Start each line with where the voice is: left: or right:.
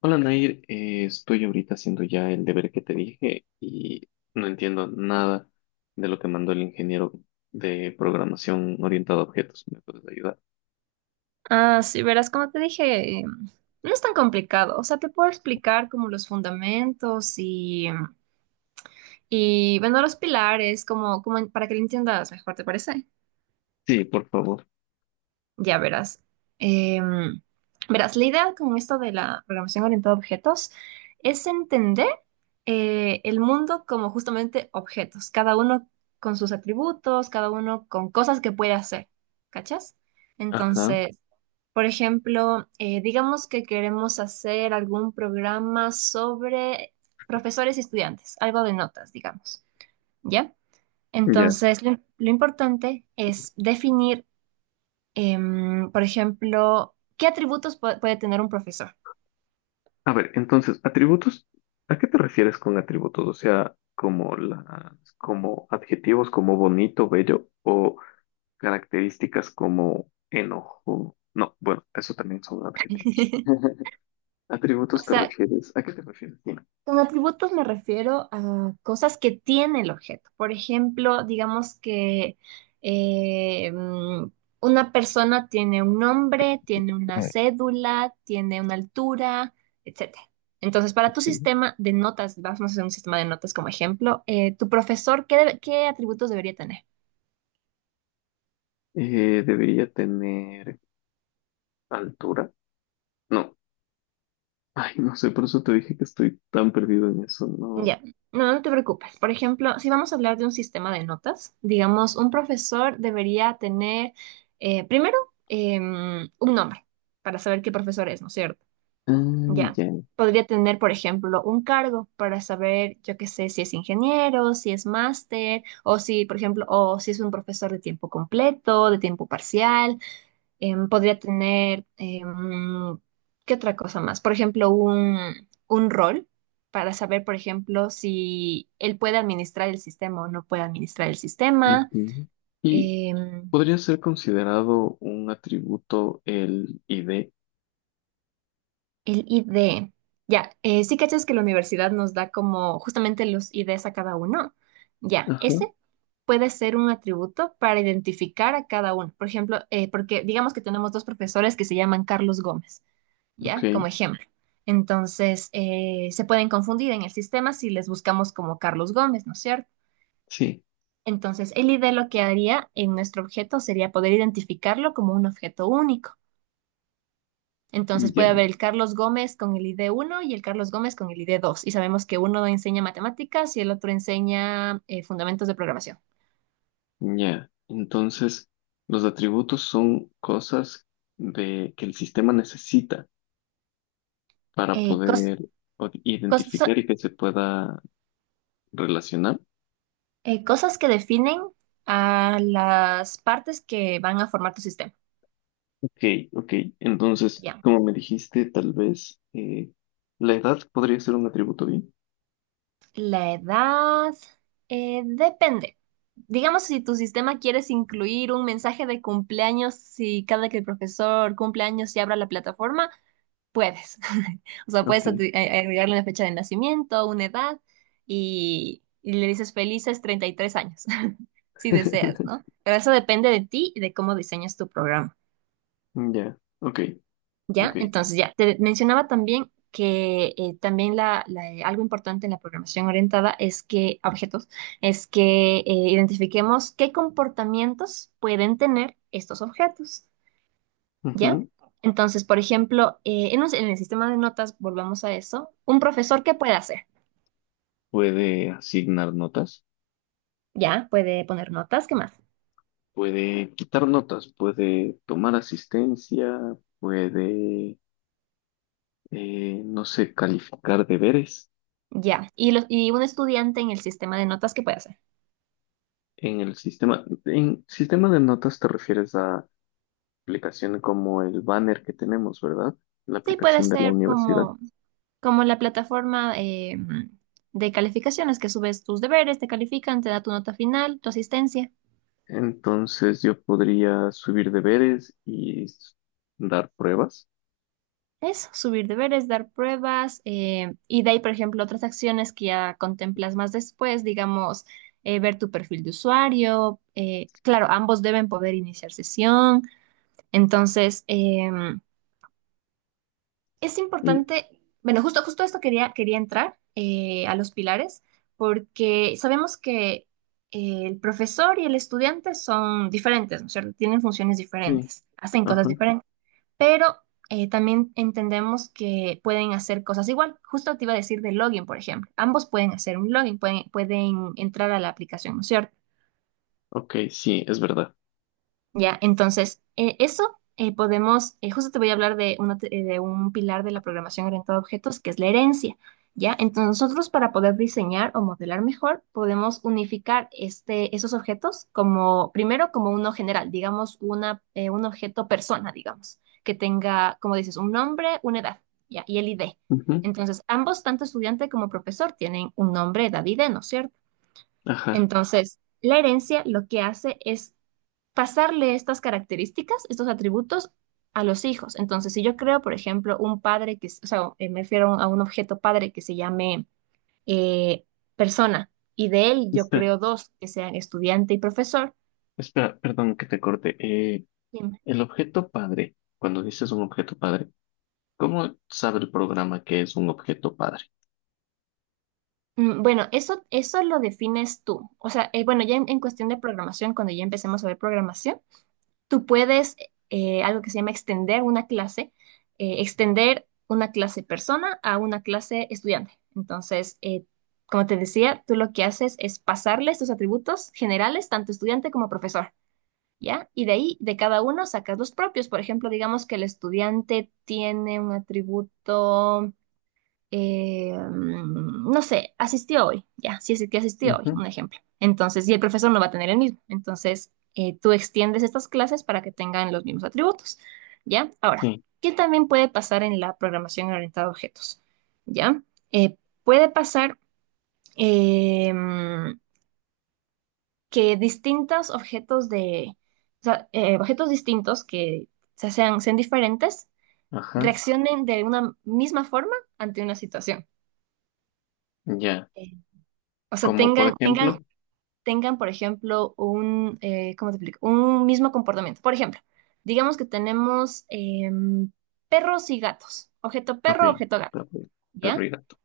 left: Hola Nair, estoy ahorita haciendo ya el deber que te dije y no entiendo nada de lo que mandó el ingeniero de programación orientado a objetos. ¿Me puedes ayudar?
right: Ah, sí, verás, como te dije, no es tan complicado. O sea, te puedo explicar como los fundamentos y bueno, los pilares, como para que lo entiendas mejor, ¿te parece?
left: Sí, por favor.
right: Ya verás. Em, Verás, la idea con esto de la programación orientada a objetos es entender el mundo como justamente objetos, cada uno con sus atributos, cada uno con cosas que puede hacer, ¿cachas?
left: Ajá,
right: Entonces. Por ejemplo, digamos que queremos hacer algún programa sobre profesores y estudiantes, algo de notas, digamos, ¿ya?
left: ya.
right: Entonces, lo importante es definir, por ejemplo, qué atributos puede tener un profesor.
left: A ver, entonces, atributos, ¿a qué te refieres con atributos? O sea, como las, como adjetivos como bonito, bello o características como enojo. No, bueno, eso también son adjetivos.
right: O
left: ¿Atributos te
right: sea,
left: refieres? ¿A qué te refieres? Dime.
right: con atributos me refiero a cosas que tiene el objeto. Por ejemplo, digamos que eh, mm, una persona tiene un nombre, tiene una cédula, tiene una altura, etcétera. Entonces, para tu
left: Eh,
right: sistema de notas, vamos a hacer un sistema de notas como ejemplo, tu profesor, ¿qué atributos debería tener?
left: debería tener altura. No. Ay, no sé, por eso te dije que estoy tan perdido en eso. No.
right: Ya, no, no te preocupes. Por ejemplo, si vamos a hablar de un sistema de notas, digamos, un profesor debería tener primero un nombre para saber qué profesor es, ¿no es cierto?
left: Ah,
right: Ya.
left: ya.
right: Podría tener, por ejemplo, un cargo para saber, yo qué sé, si es ingeniero, si es máster, o si, por ejemplo, o si es un profesor de tiempo completo, de tiempo parcial. Podría tener, ¿qué otra cosa más? Por ejemplo, un rol para saber, por ejemplo, si él puede administrar el sistema o no puede administrar el sistema.
left: Ujú. Y
right: Em,
left: podría ser considerado un atributo el ID.
right: el ID. Ya, sí cachas que la universidad nos da como justamente los IDs a cada uno. Ya,
left: Ajá.
right: ese puede ser un atributo para identificar a cada uno. Por ejemplo, porque digamos que tenemos dos profesores que se llaman Carlos Gómez.
left: Ok.
right: ¿Ya? Como ejemplo. Entonces, se pueden confundir en el sistema si les buscamos como Carlos Gómez, ¿no es cierto?
left: Sí.
right: Entonces, el ID lo que haría en nuestro objeto sería poder identificarlo como un objeto único. Entonces, puede haber
left: Ya.
right: el Carlos Gómez con el ID uno y el Carlos Gómez con el ID dos. Y sabemos que uno enseña matemáticas y el otro enseña fundamentos de programación.
left: Ya. Entonces, los atributos son cosas de que el sistema necesita para
right: Eh, cos-
left: poder o-
right: cos-
left: identificar y que se pueda relacionar.
right: Cosas que definen a las partes que van a formar tu sistema.
left: Ok, ok. Entonces,
right: Ya.
left: como me dijiste, tal vez la edad podría ser un atributo bien.
right: La edad depende. Digamos, si tu sistema quieres incluir un mensaje de cumpleaños, si cada que el profesor cumpleaños y abra la plataforma, puedes. O sea,
left: Ok.
right: agregarle una fecha de nacimiento, una edad y le dices felices 33 años, si deseas, ¿no? Pero eso depende de ti y de cómo diseñas tu programa.
left: Ya, ok,
right: ¿Ya?
left: ok.
right: Entonces, ya, te mencionaba también que también algo importante en la programación orientada es que, a objetos, es que identifiquemos qué comportamientos pueden tener estos objetos, ¿ya?
left: Ujú.
right: Entonces, por ejemplo, en el sistema de notas, volvamos a eso, un profesor, ¿qué puede hacer?
left: Puede asignar notas,
right: ¿Ya? Puede poner notas, ¿qué más?
left: puede quitar notas, puede tomar asistencia, puede, no sé, calificar deberes
right: Ya. Y un estudiante en el sistema de notas, ¿qué puede hacer?
left: en el sistema. En sistema de notas te refieres a aplicaciones como el banner que tenemos, ¿verdad? La
right: Sí, puede
left: aplicación de la
right: ser
left: universidad.
right: como la plataforma de calificaciones, que subes tus deberes, te califican, te da tu nota final, tu asistencia.
left: Entonces yo podría subir deberes y s- dar pruebas.
right: Eso, subir deberes, dar pruebas, y de ahí, por ejemplo, otras acciones que ya contemplas más después, digamos, ver tu perfil de usuario. Claro, ambos deben poder iniciar sesión. Entonces, es
left: Y,
right: importante, bueno, justo esto quería entrar a los pilares, porque sabemos que el profesor y el estudiante son diferentes, ¿no es cierto? Tienen funciones
left: sí,
right: diferentes, hacen cosas
left: ajá,
right: diferentes, pero también entendemos que pueden hacer cosas igual. Justo te iba a decir de login, por ejemplo. Ambos pueden hacer un login, pueden entrar a la aplicación, ¿no es cierto?
left: ok, sí, es verdad.
right: Ya, entonces, eso podemos, justo te voy a hablar de, de un pilar de la programación orientada a objetos, que es la herencia. Ya, entonces nosotros para poder diseñar o modelar mejor, podemos unificar este, esos objetos como, primero como uno general, digamos, un objeto persona, digamos, que tenga, como dices, un nombre, una edad, ya, y el ID.
left: Ujú,
right: Entonces, ambos, tanto estudiante como profesor, tienen un nombre, edad, ID, ¿no es cierto?
left: ajá.
right: Entonces, la herencia lo que hace es pasarle estas características, estos atributos a los hijos. Entonces, si yo creo, por ejemplo, un padre o sea, me refiero a un objeto padre que se llame eh, persona, y de él yo
left: Espera,
right: creo dos que sean estudiante y profesor.
left: espera, perdón que te corte.
right: Dime.
left: El objeto padre, cuando dices un objeto padre, ¿cómo sabe el programa que es un objeto padre?
right: Bueno, eso lo defines tú. O sea, bueno, ya en cuestión de programación, cuando ya empecemos a ver programación, tú puedes, algo que se llama extender una clase persona a una clase estudiante. Entonces, como te decía, tú lo que haces es pasarle estos atributos generales, tanto estudiante como profesor, ¿ya? Y de ahí, de cada uno, sacas los propios. Por ejemplo, digamos que el estudiante tiene un atributo no sé, asistió hoy, ya, si es que asistió hoy,
left: Ujú,
right: un ejemplo. Entonces, y el profesor no va a tener el mismo. Entonces, tú extiendes estas clases para que tengan los mismos atributos, ¿ya? Ahora,
left: sí,
right: ¿qué también puede pasar en la programación orientada a objetos? ¿Ya? Eh, Puede pasar eh, mm, que distintos objetos o sea, objetos distintos que sean diferentes,
left: ajá,
right: reaccionen de una misma forma ante una situación.
left: ya.
right: Eh, O sea,
left: Como por
right: tengan, tengan,
left: ejemplo,
right: tengan, por ejemplo, ¿cómo te explico? Un mismo comportamiento. Por ejemplo, digamos que tenemos perros y gatos. Objeto
left: ok,
right: perro, objeto gato.
left: perro perro
right: ¿Ya?
left: y gato.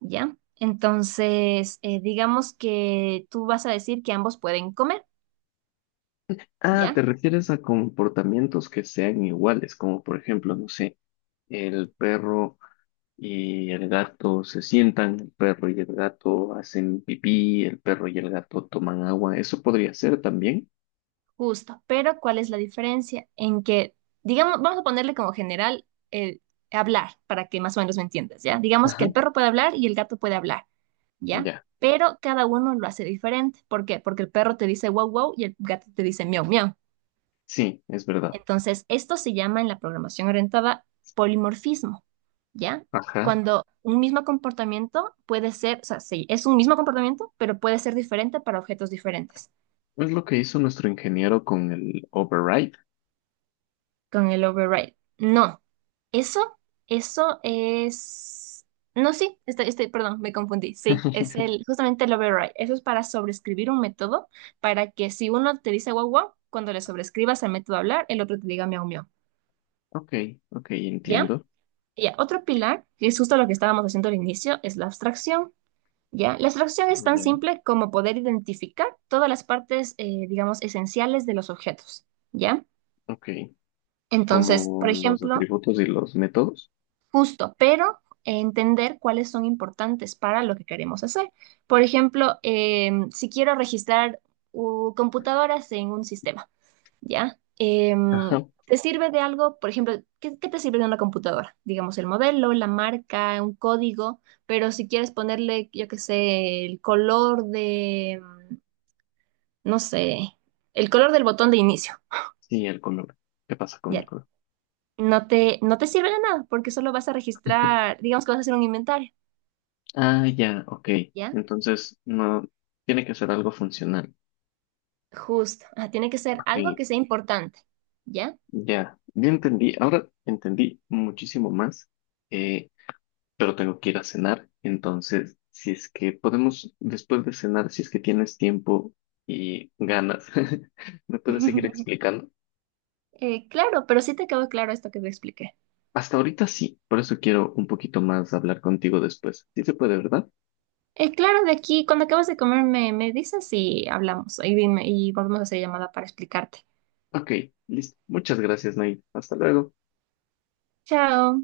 right: ¿Ya? Entonces, digamos que tú vas a decir que ambos pueden comer,
left: Ah, ¿te
right: ¿ya?
left: refieres a comportamientos que sean iguales? Como por ejemplo, no sé, el perro. Y el gato se sientan, el perro y el gato hacen pipí, el perro y el gato toman agua. Eso podría ser también.
right: Justo, pero ¿cuál es la diferencia? En que, digamos, vamos a ponerle como general el hablar, para que más o menos me entiendas, ¿ya? Digamos que el
left: Ajá.
right: perro puede hablar y el gato puede hablar, ¿ya?
left: Ya,
right: Pero cada uno lo hace diferente. ¿Por qué? Porque el perro te dice wow, wow y el gato te dice miau, miau.
left: sí, es verdad.
right: Entonces, esto se llama en la programación orientada polimorfismo, ¿ya?
left: Ajá.
right: Cuando un mismo comportamiento puede ser, o sea, sí, es un mismo comportamiento, pero puede ser diferente para objetos diferentes.
left: Es lo que hizo nuestro ingeniero con el override.
right: Con el override. No, eso, eso es. No, sí, estoy, perdón, me confundí. Sí, es justamente el override. Eso es para sobreescribir un método para que si uno te dice guau guau, cuando le sobreescribas al método hablar, el otro te diga miau miau.
left: Ok, ok,
right: ¿Ya?
left: entiendo.
right: Ya, otro pilar, que es justo lo que estábamos haciendo al inicio, es la abstracción. ¿Ya? La abstracción es tan
left: Ya.
right: simple como poder identificar todas las partes, digamos, esenciales de los objetos. ¿Ya?
left: Ok,
right: Entonces, por
left: como los
right: ejemplo,
left: atributos y los métodos.
right: justo, pero entender cuáles son importantes para lo que queremos hacer. Por ejemplo, si quiero registrar computadoras en un sistema, ¿ya? Em,
left: Ajá.
right: ¿Te sirve de algo? Por ejemplo, ¿qué te sirve de una computadora? Digamos, el modelo, la marca, un código, pero si quieres ponerle, yo qué sé, el color de, no sé, el color del botón de inicio,
left: Sí, el color. ¿Qué pasa con el
right: ¿ya?
left: color?
right: No te sirve de nada porque solo vas a registrar, digamos que vas a hacer un inventario.
left: Ah, ya, ok.
right: ¿Ya?
left: Entonces, no, tiene que ser algo funcional.
right: Justo, ah, tiene que ser
left: Ok,
right: algo que sea importante, ¿ya?
left: ya, ya entendí. Ahora entendí muchísimo más, eh, pero tengo que ir a cenar. Entonces, si es que podemos, después de cenar, si es que tienes tiempo y ganas, ¿me puedes seguir explicando?
right: Claro, pero sí te quedó claro esto que te expliqué.
left: Hasta ahorita sí, por eso quiero un poquito más hablar contigo después. Sí se puede, ¿verdad?
right: Claro, de aquí, cuando acabas de comer, me dices y hablamos y volvemos a hacer llamada para explicarte.
left: Ok, listo. Muchas gracias, Nay. Hasta luego.
right: Chao.